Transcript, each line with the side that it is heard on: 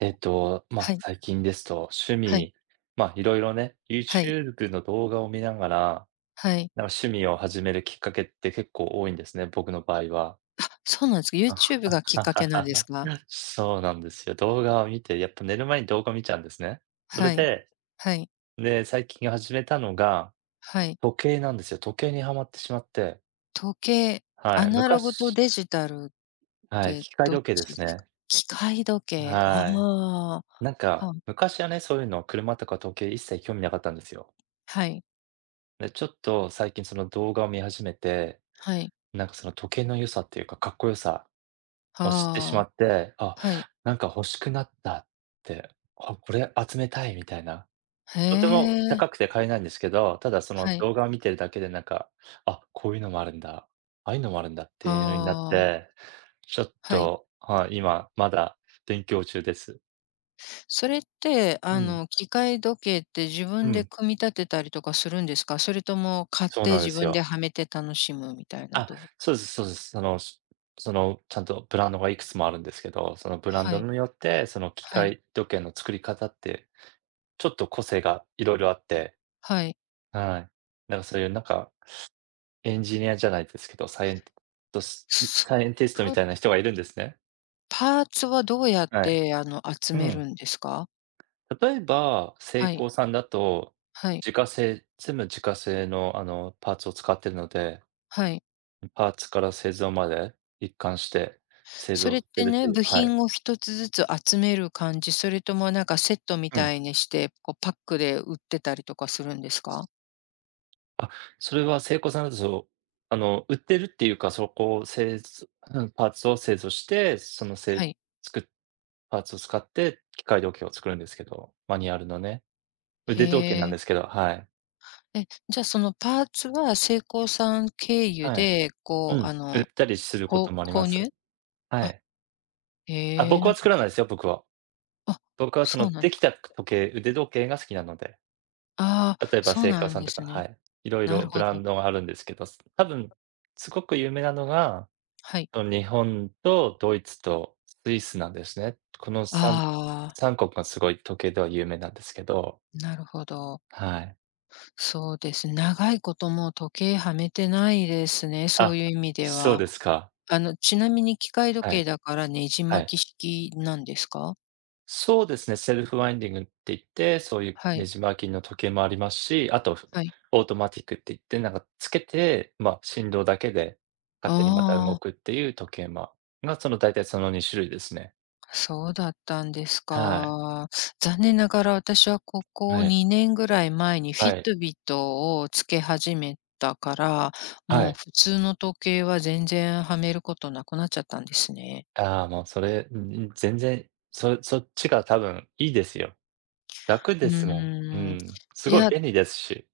right: まあ、
left: はい、
right: 最近ですと、趣
left: はい、
right: 味、まあ、いろいろね、
left: はい、
right: YouTube の動画を見ながら、
left: はい。
right: なんか趣味を始めるきっかけって結構多いんですね、僕の場合は。
left: そうなんですか。
right: あ
left: YouTube がきっかけなんです か？
right: そうなんですよ。動画を見て、やっぱ寝る前に動画見ちゃうんですね。それ
left: はい、
right: で、
left: はい、
right: で、最近始めたのが、
left: はい。
right: 時計なんですよ。時計にはまってしまって、
left: 時計、ア
right: はい、
left: ナログと
right: 昔、
left: デジタルっ
right: はい、
left: て
right: 機械
left: どっ
right: 時計で
left: ちで
right: す
left: すか？
right: ね。
left: 機械時計、
right: はい。
left: ああ、
right: なんか、
left: あ、
right: 昔はね、そういうの車とか時計一切興味なかったんですよ。
left: はい、
right: で、ちょっと最近その動画を見始めて、
left: はい、
right: なんかその時計の良さっていうか、かっこよさを知ってし
left: あ
right: ま
left: あ、
right: って、あ、
left: はい。
right: なんか欲しくなったって、あ、これ集めたいみたいな。
left: へ
right: とても
left: え、
right: 高くて買えないんですけど、ただその
left: はい、
right: 動画を見てるだけでなんか、あ、こういうのもあるんだ、ああいうのもあるんだっていう風になっ
left: ああ、
right: て、ちょっ
left: はい。
right: と、はい、今まだ勉強中です。
left: それって、
right: うん、
left: 機械時計って自
right: う
left: 分で
right: ん、
left: 組み立てたりとかするんですか？それとも買っ
right: そう
left: て
right: なんで
left: 自
right: す
left: 分で
right: よ。
left: はめて楽しむみたいな
right: あ、
left: ど、
right: そうですそうです。その、ちゃんとブランドがいくつもあるんですけど、そのブラン
left: は
right: ド
left: い、
right: によって、その機
left: はい、
right: 械時計の作り方って、ちょっと個性がいろいろあって、
left: はい。
right: はい。なんかそういうなんか、エンジニアじゃないですけど、トス
left: そ
right: サイエンティストみ
left: の
right: たいな人がいるんですね。
left: パーツはどうやっ
right: はい。
left: て集
right: う
left: める
right: ん。
left: んですか？
right: 例えば、セ
left: は
right: イ
left: い、
right: コーさんだと、
left: はい、
right: 自家製全部自家製のパーツを使ってるので、
left: はい。
right: パーツから製造まで一貫して製
left: そ
right: 造
left: れっ
right: して
left: て
right: るって
left: ね、
right: いう、
left: 部
right: はい。
left: 品を一つずつ集める感じ、それともなんかセットみ
right: う
left: た
right: ん。
left: いにして、こうパックで売ってたりとかするんですか？
right: あ、それはセイコーさんだとそう、売ってるっていうか、そこを製造、うん、パーツを製造して、そのせい
left: はい。
right: つくパーツを使って機械時計を作るんですけど、マニュアルのね。
left: へ
right: 腕時計なん
left: え。
right: ですけど、はい。
left: え、じゃ、そのパーツはセイコーさん経由
right: はい。
left: で、
right: う
left: こう
right: ん、売ったりすること
left: こ
right: もあ
left: う
right: りま
left: 購入？
right: す。は
left: あ、
right: い。あ、
left: へえ、
right: 僕
left: な
right: は
left: ん
right: 作
left: か、
right: らないですよ、僕は。
left: あ、
right: 僕はそ
left: そ
right: の
left: うなんで
right: で
left: す
right: き
left: か。
right: た腕時計が好きなので、
left: あ
right: 例
left: あ、
right: えば
left: そう
right: セイカー
left: なん
right: さん
left: で
right: とか、
left: す
right: は
left: ね。
right: い。いろい
left: な
right: ろ
left: る
right: ブ
left: ほ
right: ラ
left: ど。
right: ンドがあるんですけど、多分すごく有名なのが
left: はい。
right: と、日本とドイツとスイスなんですね。この3、
left: ああ、
right: 3国がすごい時計では有名なんですけど、
left: なるほど。
right: はい。
left: そうですね、長いこともう時計はめてないですね、そ
right: あ、
left: ういう意味で
right: そう
left: は。
right: ですか。
left: ちなみに機械時
right: は
left: 計
right: い、
left: だからねじ
right: はい。
left: 巻き式なんですか？
right: そうですね、セルフワインディングって言って、そういう
left: は
right: ね
left: い、
right: じ巻きの時計もありますし、あと、
left: はい。
right: オートマティックって言って、なんかつけて、ま、振動だけで勝手にまた動
left: ああ、
right: くっていう時計、ま、が、大体2種類ですね。
left: そうだったんです
right: はい。
left: か。残念ながら私はこ
right: は
left: こ
right: い。
left: 2年ぐらい前にフ
right: は
left: ィッ
right: い。
left: トビットをつけ始めたから、
right: は
left: もう
right: い。
left: 普通の時計は全然はめることなくなっちゃったんですね。
right: ああ、もうそれ、全然、そっちが多分いいですよ。楽
left: う
right: ですもん。う
left: ーん。
right: ん。す
left: い
right: ごい
left: や、
right: 便利ですし。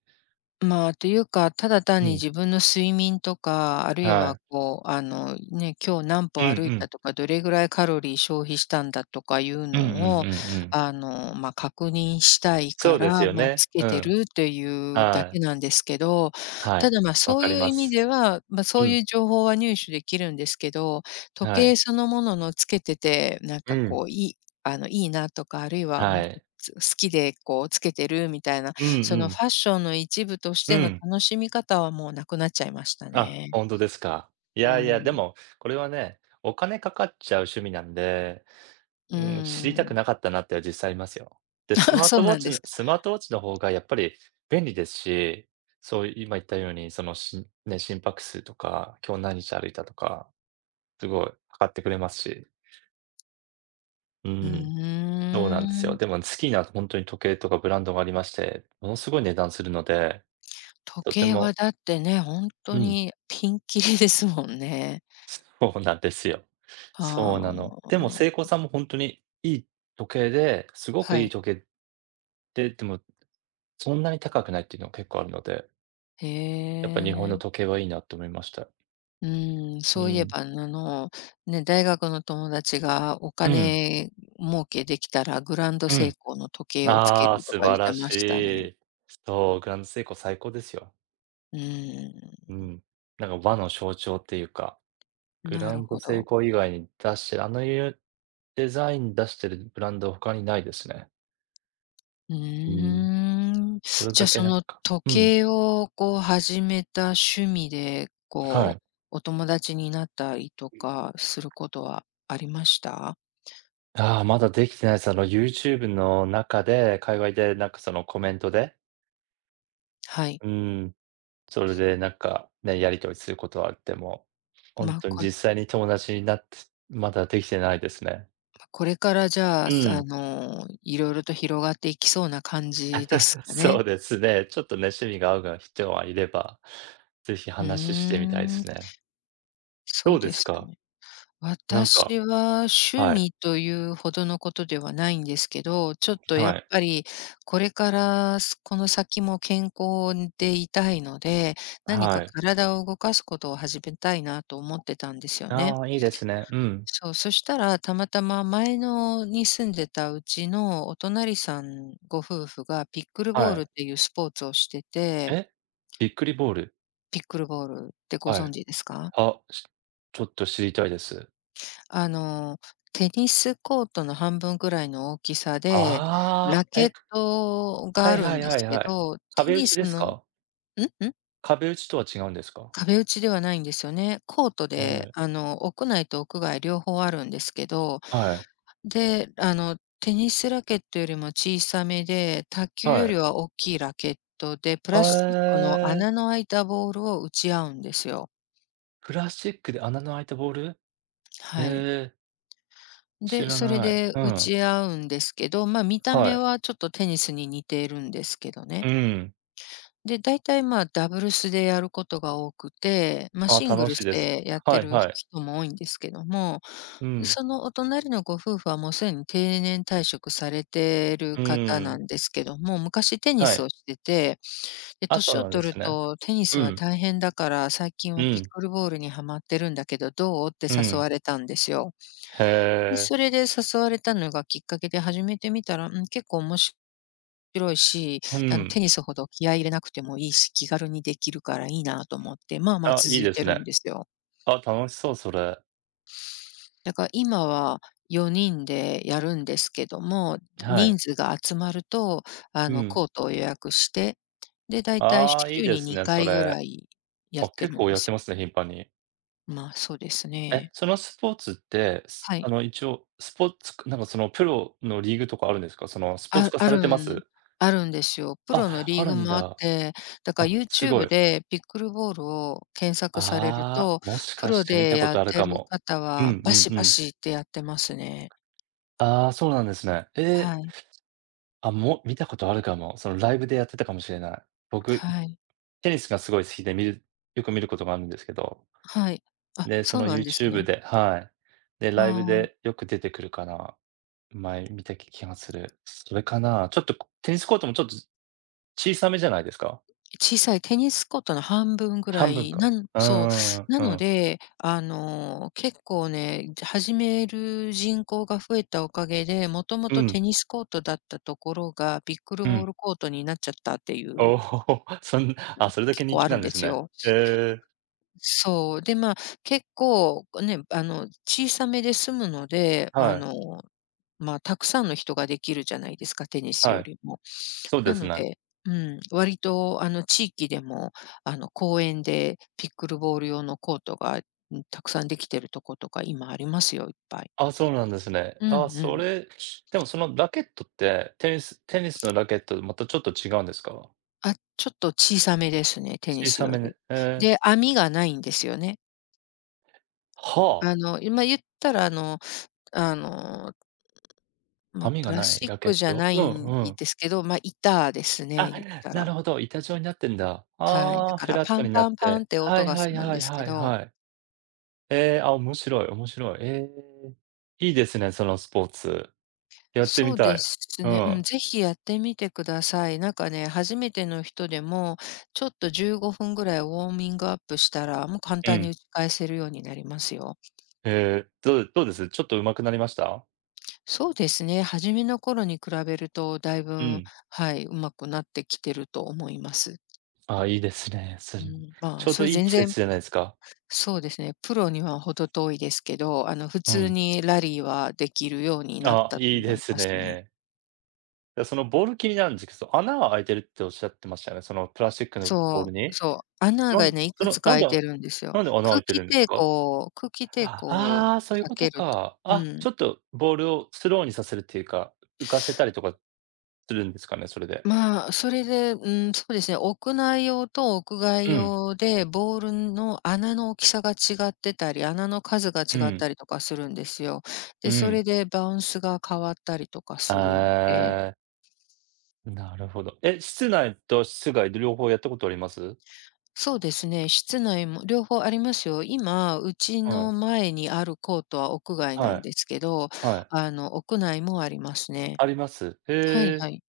left: というか、ただ
right: う
left: 単に
right: ん、
left: 自分の睡眠とか、あるい
right: は
left: は
right: い。
left: こう、ね、今日何
right: う
left: 歩
right: んう
left: 歩いた
right: ん。
left: とか、どれぐらいカロリー消費したんだとかいう
right: うんうんうん
left: のを、
right: うん。
left: 確認したい
right: そう
left: か
right: です
left: ら、
right: よね。
left: つけ
right: う
left: て
right: ん。
left: るというだ
right: は
left: け
right: い。
left: なんですけど、
right: は
left: た
right: い。
left: だ、
right: わ
left: そう
right: かり
left: いう
right: ま
left: 意味
right: す。
left: では、
right: う
left: そう
right: ん。
left: いう情報は入手できるんですけど、時
right: はい。
left: 計そのもののつけてて、なん
right: う
left: か
right: ん。
left: こう、いいいいなとか、あるいは、うん、
right: はい。
left: つ好きでこうつけてるみたいな、
right: うんう
left: そのフ
right: ん。
left: ァッションの一部とし
right: う
left: ての
right: ん。
left: 楽しみ方はもうなくなっちゃいました
right: あ、
left: ね。
right: 本当ですか。い
left: う
right: やいや、で
left: ん。
right: も、これはね、お金かかっちゃう趣味なんで、
left: うー
right: うん、知りたく
left: ん。
right: なかったなっては実際ありますよ。で、ス マー
left: そう
right: トウォ
left: な
right: ッ
left: ん
right: チ
left: です
right: の
left: か。
right: スマートウォッチの方がやっぱり便利ですし、そういう今言ったように、そのしね、心拍数とか、今日何日歩いたとか、すごい測ってくれますし、う
left: う
right: ん、そうな
left: ー
right: んですよ。
left: ん。
right: でも好きなほんとに時計とかブランドがありまして、ものすごい値段するので、
left: 時
right: とて
left: 計は
right: も、
left: だってね、本
right: う
left: 当
right: ん、
left: にピンキリですもんね。
right: そうなんですよ。そう
left: あ
right: なの。でも
left: あ、
right: セイコーさんもほんとにいい時計で、すごく
left: は
right: いい
left: い。
right: 時計で、でもそんなに高くないっていうのが結構あるので、
left: へ
right: やっぱ日本の
left: え。
right: 時計はいいなと思いました。
left: うん、
right: う
left: そういえ
right: ん。
left: ば、ね、大学の友達がお
right: うん。
left: 金儲けできたらグランド
right: う
left: セイ
right: ん。
left: コーの時計をつけ
right: ああ、
left: ると
right: 素
left: か
right: 晴
left: 言っ
right: ら
left: てました
right: し
left: ね。
right: い。そう、グランドセイコー最高ですよ。
left: う
right: うん。なんか和の象徴っていうか、
left: ん、
right: グ
left: な
right: ラ
left: る
right: ンド
left: ほ
right: セイ
left: ど。
right: コー以外に出してる、あのいうデザイン出してるブランド他にないですね。
left: う
right: うん。
left: ーん。
right: それ
left: じゃ、
right: だ
left: あ、
right: け
left: そ
right: なん
left: の
right: か、
left: 時
right: うん、
left: 計をこう始めた趣味で、
right: は
left: こ
right: い。
left: う、お友達になったりとかすることはありました？
right: ああ、まだできてないです。あの YouTube の中で、界隈でなんかそのコメントで、
left: はい。
right: うん、それでなんか、ね、やり取りすることはあっても、ほん
left: ま
right: とに
left: あ、これ、
right: 実際に友達になって、まだできてないですね。
left: まこれからじゃあ、
right: う
left: すあ
right: ん、
left: の、いろいろと広がっていきそうな感じです か
right: そ
left: ね。
right: うですね。ちょっとね、趣味が合う人がいれば、ぜひ
left: うー
right: 話してみたいで
left: ん、
right: すね。
left: そ
right: ど
left: う
right: うで
left: で
right: す
left: す
right: か？
left: ね。
right: なんか、
left: 私は趣
right: はい、
left: 味というほどのことではないんですけど、ちょっとやっ
right: はい、
left: ぱりこれから、すこの先も健康でいたいので、何か
right: はい。
left: 体を動かすことを始めたいなと思ってたんですよね。
right: ああ、いいですね。うん、
left: そう、そしたらたまたま前のに住んでたうちのお隣さんご夫婦がピックルボ
right: は
left: ールっ
right: い。
left: ていうスポーツをしてて、
right: え？びっくりボール？
left: ピックルボールってご
right: は
left: 存
right: い。
left: 知ですか？
right: あ、ちょっと知りたいです。
left: あの、テニスコートの半分ぐらいの大きさで、
right: あ
left: ラ
right: あ、
left: ケットが
right: は
left: あ
right: い
left: る
right: は
left: ん
right: い
left: で
right: は
left: す
right: い
left: け
right: はい。
left: ど、テ
right: 壁打
left: ニ
right: ち
left: ス
right: です
left: の
right: か？
left: ん？ん？
right: 壁打ちとは違うんですか？
left: 壁打ちではないんですよね。コートで、
right: ええ。
left: 屋内と屋外両方あるんですけど、
right: はい。
left: で、テニスラケットよりも小さめで、卓球よ
right: は
left: り
right: い。
left: は大きいラケットで、プラスチックの
right: あ、
left: 穴の開いたボールを打ち合うんですよ。
right: プラスチックで穴の開いたボール？
left: はい。
right: ええ、知
left: で、
right: ら
left: それ
right: ない。
left: で
right: う
left: 打
right: ん。
left: ち合うんですけど、ま、見た
right: は
left: 目
right: い。
left: はちょっとテニスに似ているんですけどね。
right: うん。
left: で、大体、ま、ダブルスでやることが多くて、ま、
right: あ、
left: シング
right: 楽
left: ル
right: しい
left: ス
right: です。
left: でやっ
right: は
left: て
right: い
left: る
right: はい。
left: 人も多いんですけども、
right: うん。
left: そのお隣のご夫婦はもうすでに定年退職されてる
right: う
left: 方
right: ー
left: な
right: ん。
left: んですけども、昔テニ
right: は
left: スを
right: い。
left: してて、で、
right: あ、そ
left: 年
right: う
left: を
right: なんで
left: 取る
right: すね。
left: と「テニ
right: う
left: スは
right: ん。
left: 大変だから最近
right: う
left: はピッ
right: ん。
left: クルボールにはまってるんだけどどう？」って
right: う
left: 誘
right: ん。
left: われたんですよ。
right: へ
left: で、
right: え。
left: それで誘われたのがきっかけで始めてみたら、うん、結構面白いし、
right: うん。
left: テニスほど気合い入れなくてもいいし、気軽にできるからいいなと思って、まあまあ
right: あ、いい
left: 続い
right: で
left: て
right: す
left: るん
right: ね。
left: ですよ。
right: あ、楽しそう、それ。
left: だから今は4人でやるんですけども、
right: はい。
left: 人数が集まると、
right: うん。
left: コートを予約して、で、だいたい
right: ああ、いい
left: 週
right: で
left: に
right: すね、
left: 2
right: そ
left: 回ぐ
right: れ。
left: らいやっ
right: あ、
left: て
right: 結
left: るん
right: 構
left: で
right: やっ
left: す
right: て
left: よ。
right: ますね、頻繁に。
left: まあ、そうです
right: え、
left: ね。
right: そのスポーツって、す
left: は
right: あ
left: い。
right: の、一応、スポーツなんかそのプロのリーグとかあるんですか？そのスポーツ
left: あ
right: 化
left: あ
right: され
left: る
right: てま
left: ん
right: す？
left: あるんですよ。プロの
right: あ、あ
left: リー
right: る
left: グ
right: ん
left: もあっ
right: だ。
left: て、だから
right: あ、すご
left: YouTube
right: い。
left: でピックルボールを検索される
right: ああ、
left: と、
right: もし
left: プ
right: かし
left: ロ
right: て見
left: で
right: たこ
left: やっ
right: とある
left: て
right: か
left: る
right: も。
left: 方
right: うん
left: は
right: う
left: バ
right: ん
left: シ
right: う
left: バ
right: ん。
left: シってやってますね。
right: ああ、そうなんですね。ええ、
left: はい。
right: あ、見たことあるかも。そのライブでやってたかもしれない。僕、
left: はい。
right: テニスがすごい好きでよく見ることがあるんですけど
left: はい。あ、
right: で、そ
left: そう
right: の
left: なんです
right: YouTube
left: ね。
right: で、はい。で、
left: あ
right: ライブ
left: あ。
right: でよく出てくるから、前見た気がする。それかな。ちょっと、テニスコートもちょっと小さめじゃないですか？
left: 小さいテニスコートの半分ぐら
right: 半分
left: い、な
right: か。
left: ん
right: うー
left: そ
right: ん、
left: う、な
right: う
left: の
right: ん。
left: で、結構ね、始める人口が増えたおかげで、もとも
right: う
left: と
right: ん、
left: テニスコートだったところが、ピックル
right: う
left: ボー
right: ん。
left: ルコートになっちゃったっていう、
right: おお、そんあ、それだけ
left: 結
right: 人
left: 構あ
right: 気な
left: るん
right: んで
left: で
right: す
left: す
right: ね。
left: よ。
right: へえ、
left: そう、で、まあ、結構ね、小さめで済むので、
right: はい、
left: まあ、たくさんの人ができるじゃないですか、テニス
right: は
left: よ
right: い。
left: りも。
right: そう
left: な
right: です
left: の
right: ね。
left: で、うん、割とあの地域でも、あの公園でピックルボール用のコートが、うん、たくさんできてるとことか今ありますよ、いっぱい。
right: あ、そうなんですね。
left: う
right: あ、
left: んう
right: そ
left: ん。
right: れ、でもそのラケットって、テニスのラケットとまたちょっと違うんですか？
left: あ、ちょっと小さめですね、テニ
right: 小
left: ス
right: さ
left: よ
right: めね。
left: り。
right: ええ。
left: で、網がないんですよね。
right: は
left: あ
right: あ。
left: の、今言ったらあのあの、まあ、
right: 網
left: プ
right: が
left: ラ
right: な
left: ス
right: い
left: チッ
right: ラケ
left: ク
right: ッ
left: じゃ
right: ト？
left: な
right: うんう
left: いん
right: ん。
left: ですけど、まあ、板です
right: あ、
left: ね、言った
right: な
left: ら。
right: るほど、板状になってんだ。
left: はい、
right: あ
left: だ
right: あ、
left: か
right: フ
left: ら
right: ラッ
left: パ
right: ト
left: ン
right: になっ
left: パンパン
right: て。
left: って
right: は
left: 音
right: い
left: がす
right: はい
left: るん
right: はい
left: です
right: は
left: け
right: い
left: ど、
right: はい。ええ、あ、面白い面白い。ええ、いいですね、そのスポーツ。やって
left: そ
right: み
left: う
right: た
left: で
right: い。
left: す
right: う
left: ね。うん、
right: ん、
left: ぜひやってみてください。なんかね、初めての人でも、ちょっと15分ぐらいウォーミングアップしたら、もう簡
right: う
left: 単に
right: ん。
left: 打ち返せるようになりますよ。
right: ええ、どうです？ちょっと上手くなりました？
left: そうですね。初めの頃に比べると、だいぶ
right: う
left: ん、
right: ん。
left: はい、うまくなってきてると思います。
right: あ、いいですね。それ、
left: うん、ま
right: ち
left: あ、
right: ょう
left: そ
right: ど
left: れ
right: いい
left: 全
right: 季
left: 然、
right: 節じゃないですか。
left: そうですね。プロには程遠いですけど、普
right: う
left: 通
right: ん。
left: にラリーはできるようになっ
right: あ、
left: たと
right: いい
left: 思
right: で
left: い
right: す
left: ますね。
right: ね。で、そのボール気になるんですけど、穴は開いてるっておっしゃってましたよね、そのプラスチックのボ
left: そ
right: ール
left: う、
right: に？
left: そう。穴
right: な
left: が
right: ん、
left: ね、い
right: そ
left: く
right: の、
left: つか
right: なん
left: 開
right: で
left: いてるんですよ。
right: なんで穴開いてるんですか？
left: 空気抵
right: あ
left: 抗を
right: あー、そういう
left: 避
right: こと
left: けると、
right: か。
left: う
right: あ、
left: ん。
right: ちょっとボールをスローにさせるっていうか、浮かせたりとかするんですかね、それで。
left: まあ、それで、うん、そうですね、屋内用と屋外
right: うん、
left: 用で、ボールの穴の大きさが違ってたり、穴の数が
right: う
left: 違っ
right: ん、
left: たりとかするんですよ。
right: う
left: で、そ
right: ん。
left: れでバウンスが変わったりとかするんで、
right: あーなるほど。え、室内と室外で両方やったことあります？
left: そうですね、室内も両方ありますよ。今、うち
right: は
left: の
right: い、
left: 前にあるコートは屋外な
right: は
left: ん
right: い、
left: ですけど、
right: はい。
left: 屋内もありますね。
right: あります。
left: はいはい。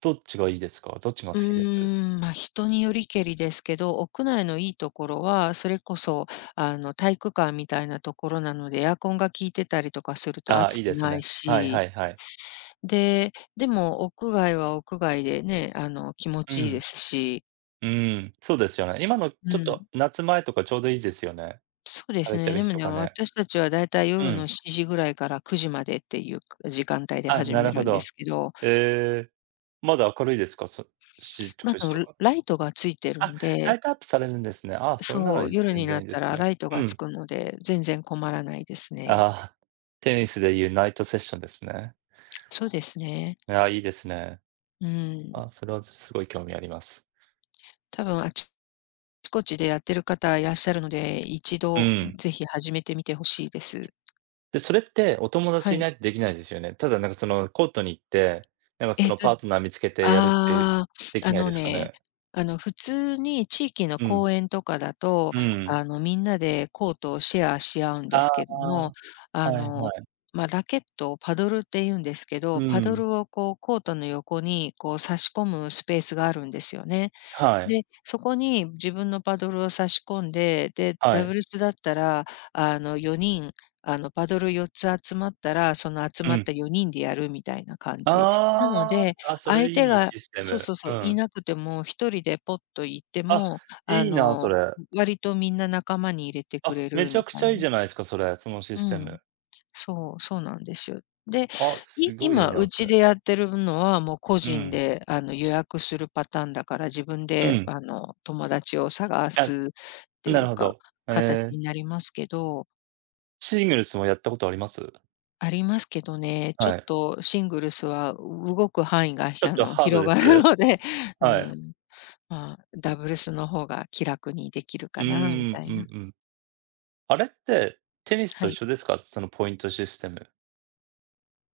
right: どっちがいいですか？どっちが
left: う
right: 好きです？
left: ーん、ま、人によりけりですけど、屋内のいいところは、それこそ、体育館みたいなところなので、エアコンが効いてたりとかすると
right: ああー、
left: 暑
right: いい
left: く
right: です
left: ない
right: ね。はい
left: し、
right: はいはい。
left: で、でも屋外は屋外でね、気持
right: う
left: ちいいで
right: ん、
left: すし、
right: うん、そうですよね。今のち
left: う
right: ょっと
left: ん。
right: 夏前とかちょうどいいですよね。
left: そうで
right: 晴
left: す
right: れて
left: ね。
right: る
left: で
right: 日
left: も
right: と
left: ね、
right: かね。
left: 私たちはだいたい
right: う
left: 夜の
right: ん。
left: 7時ぐらいから9時までっていう時間帯で
right: あ、
left: 始
right: な
left: め
right: るほ
left: るんで
right: ど。
left: すけど、
right: ええ、まだ明るいですか？7、
left: ま、
right: 9時
left: あ
right: とか。
left: ライトがついてる
right: あ、
left: ん
right: ラ
left: で、
right: イトアップされるんですね。あ、それなら
left: そう、夜
right: 全
left: に
right: 然
left: な
right: い
left: っ
right: いで
left: た
right: す
left: ら
right: ね。
left: ライト
right: う
left: がつ
right: ん。
left: くので、全然困らないですね。
right: ああ、テニスでいうナイトセッションですね。
left: そうですね。
right: いや、いいですね。
left: うん。
right: あ、それはすごい興味あります。
left: 多分あちこちでやってる方いらっしゃるので、一
right: う
left: 度
right: ん。
left: ぜひ始めてみてほしいです。
right: で、それってお友達
left: は
right: い
left: い。
right: ないとできないですよね。ただなんかそのコートに行って、なんかそ
left: えっ
right: の
left: と
right: パートナー見つけてやるって
left: あ
right: で
left: あ、
right: き
left: あ
right: ない
left: の
right: ですか
left: ね、
right: ね？
left: 普通に地域の
right: うん。
left: 公園とかだと、
right: うん。
left: みんなでコートをシェアし合うんで
right: あ
left: すけども、
right: あ、
left: あ
right: はいは
left: の、
right: い。
left: ま、ラケットをパドルって言うんですけ
right: う
left: ど、パド
right: ん。
left: ルをこうコートの横にこう差し込むスペースがあるんですよね。
right: はい。
left: で、そこに自分のパドルを差し込んで、で、
right: は
left: ダブ
right: い。
left: ルスだったら、4人、パドル4つ集まったら、その集
right: う
left: まっ
right: ん。
left: た4人でやるみたいな感じ。なの
right: あ
left: で、
right: あ、あ、それ
left: 相手
right: いい
left: が、
right: システ
left: そう
right: ム。
left: そうそ
right: う
left: う、い
right: ん。
left: なくても一人でポッと行って
right: あ、
left: も、あ
right: いいな、そ
left: の、
right: れ。
left: 割とみんな仲間に入れてく
right: あ、
left: れ
right: め
left: る
right: ちゃ
left: み
right: くち
left: た
right: ゃ
left: い
right: いいじ
left: な。
right: ゃないですか、それ、そのシ
left: う
right: ステ
left: ん。
right: ム。
left: そう、そうなんですよ。で、
right: あ、
left: い
right: すごいいい
left: 今
right: な、
left: う
right: そ
left: ち
right: れ。
left: でやってるのは、もう個
right: う
left: 人
right: ん。
left: で、予約するパターンだから、自分
right: う
left: で、
right: ん。
left: 友達を探
right: あ、
left: すって
right: な
left: い
right: る
left: う
right: ほ
left: か、
right: ど。え
left: 形
right: え、
left: になりますけど。
right: シングルスもやったことあります？
left: ありますけどね、ちょっ
right: はい。
left: とシングルスは動く範囲が、
right: ち
left: ひ
right: ょっ
left: あ
right: と
left: の、
right: ハード
left: 広
right: で
left: がる
right: す？
left: ので、う
right: はい。
left: ん、まあ、ダブルスの方が気楽にできる
right: う
left: かなみ
right: ーん、
left: たい
right: うん
left: な。
right: うん。あれって、テニス
left: は
right: と一
left: い。
right: 緒ですか？そのポイントシステム。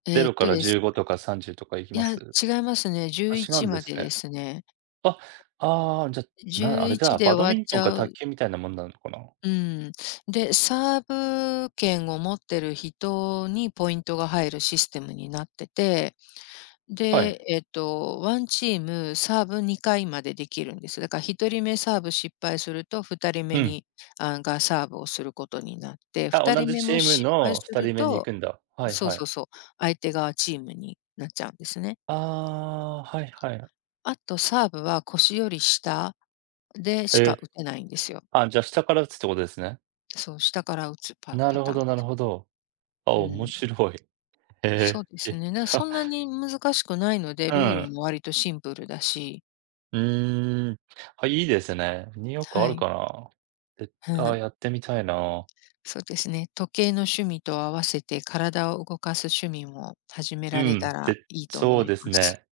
right: 0から
left: です
right: 15とか30とかいき
left: い
right: ま
left: や、
right: す？
left: 違いますね。
right: あ、違う
left: 11
right: んで
left: ま
right: す
left: で
right: ね。
left: ですね。
right: あ、ああ、じゃ、あれだ、
left: 11で終
right: バド
left: わ
right: ミ
left: っ
right: ント
left: ち
right: ンか
left: ゃ
right: 卓
left: う。
right: 球みたいなもんなのかな？
left: うん。で、サーブ権を持ってる人にポイントが入るシステムになってて、
right: はい。
left: で、ワンチームサーブ2回までできるんです。だから1人目サーブ失敗すると、2人
right: う
left: 目
right: ん。
left: に、がサーブをすることになって、
right: あ、
left: 2
right: 同
left: 人
right: じ
left: 目
right: チ
left: も
right: ーム
left: 失敗
right: の
left: す
right: 2
left: る
right: 人目に行
left: と、
right: くんだ。はい
left: そう
right: はい。
left: そうそう、相手側チームになっちゃうんですね。
right: ああ、はいはい。
left: あとサーブは腰より下で
right: へ
left: しか
right: え。
left: 打てないんですよ。
right: あ、じゃあ下から打つってことですね。
left: そう、下から打つパ
right: な
left: パ
right: るほ
left: ターン。
right: どなるほど。あ、
left: う
right: 面
left: ん。
right: 白い。へ
left: そう
right: え。
left: ですね。なそんなに難しくないので、
right: う
left: ルール
right: ん。
left: も割とシンプルだし、
right: うーん。あ、いいですね。ニューヨークあ
left: は
right: る
left: い。
right: かな。で、
left: う
right: あ、
left: ん、
right: やってみたいな。
left: そうですね。時計の趣味と合わせて体を動かす趣味も始め
right: う
left: られた
right: ん。
left: ら
right: で、
left: いいと
right: そ
left: 思
right: う
left: い
right: です
left: ます。
right: ね。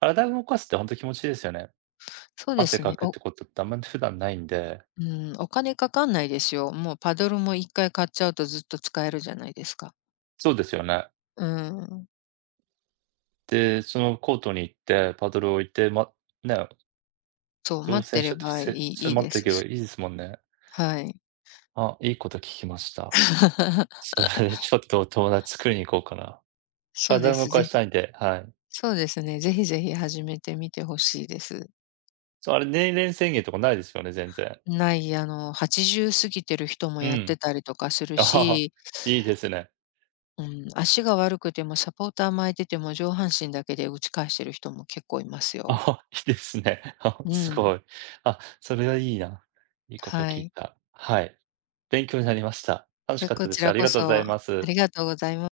right: 体動かすってほんと気持ちいいですよね。
left: そうで
right: 汗
left: す
right: か
left: ね。
right: くっ
left: お
right: てことってあんまり普段ないんで。
left: うん、お金かかんないですよ。もうパドルも1回買っちゃうとずっと使えるじゃないですか。
right: そうですよね。
left: うん。
right: で、そのコートに行って、パドルを置いて、まね、
left: そう、
right: 挑
left: 待っ
right: 戦
left: て
right: 者
left: れ
right: と
left: ばい
right: せ
left: い
right: そ
left: い
right: れ
left: い
right: 待っ
left: で
right: てい
left: す
right: けば
left: し。
right: いいですもんね。
left: はい。
right: あ、いいこと聞きました。それ でちょっと友達作りに行こうかな。
left: そう
right: 体
left: で
right: を動
left: す。
right: かしたいんで、はい。
left: そうですね。ぜひぜひ始めてみてほしいです。
right: そう、あれ年齢制限とかないですよね、全然。
left: ない、80過ぎてる人も
right: う
left: やって
right: ん。
left: たりとかする
right: ああ、
left: し、
right: いいですね。
left: うん、足が悪くてもサポーター巻いてても上半身だけで打ち返してる人も結構いますよ。
right: あ、いいですね。あ、す
left: うん、
right: ごい。あ、それはいいな。いいこと
left: は
right: 聞い
left: い。
right: た。はい。勉強になりました。楽し
left: で、
right: かっ
left: こ
right: たで
left: ち
right: す。あ
left: ら
right: り
left: こ
right: がとうござ
left: そ
right: いま
left: あ
right: す。
left: りがとうございます。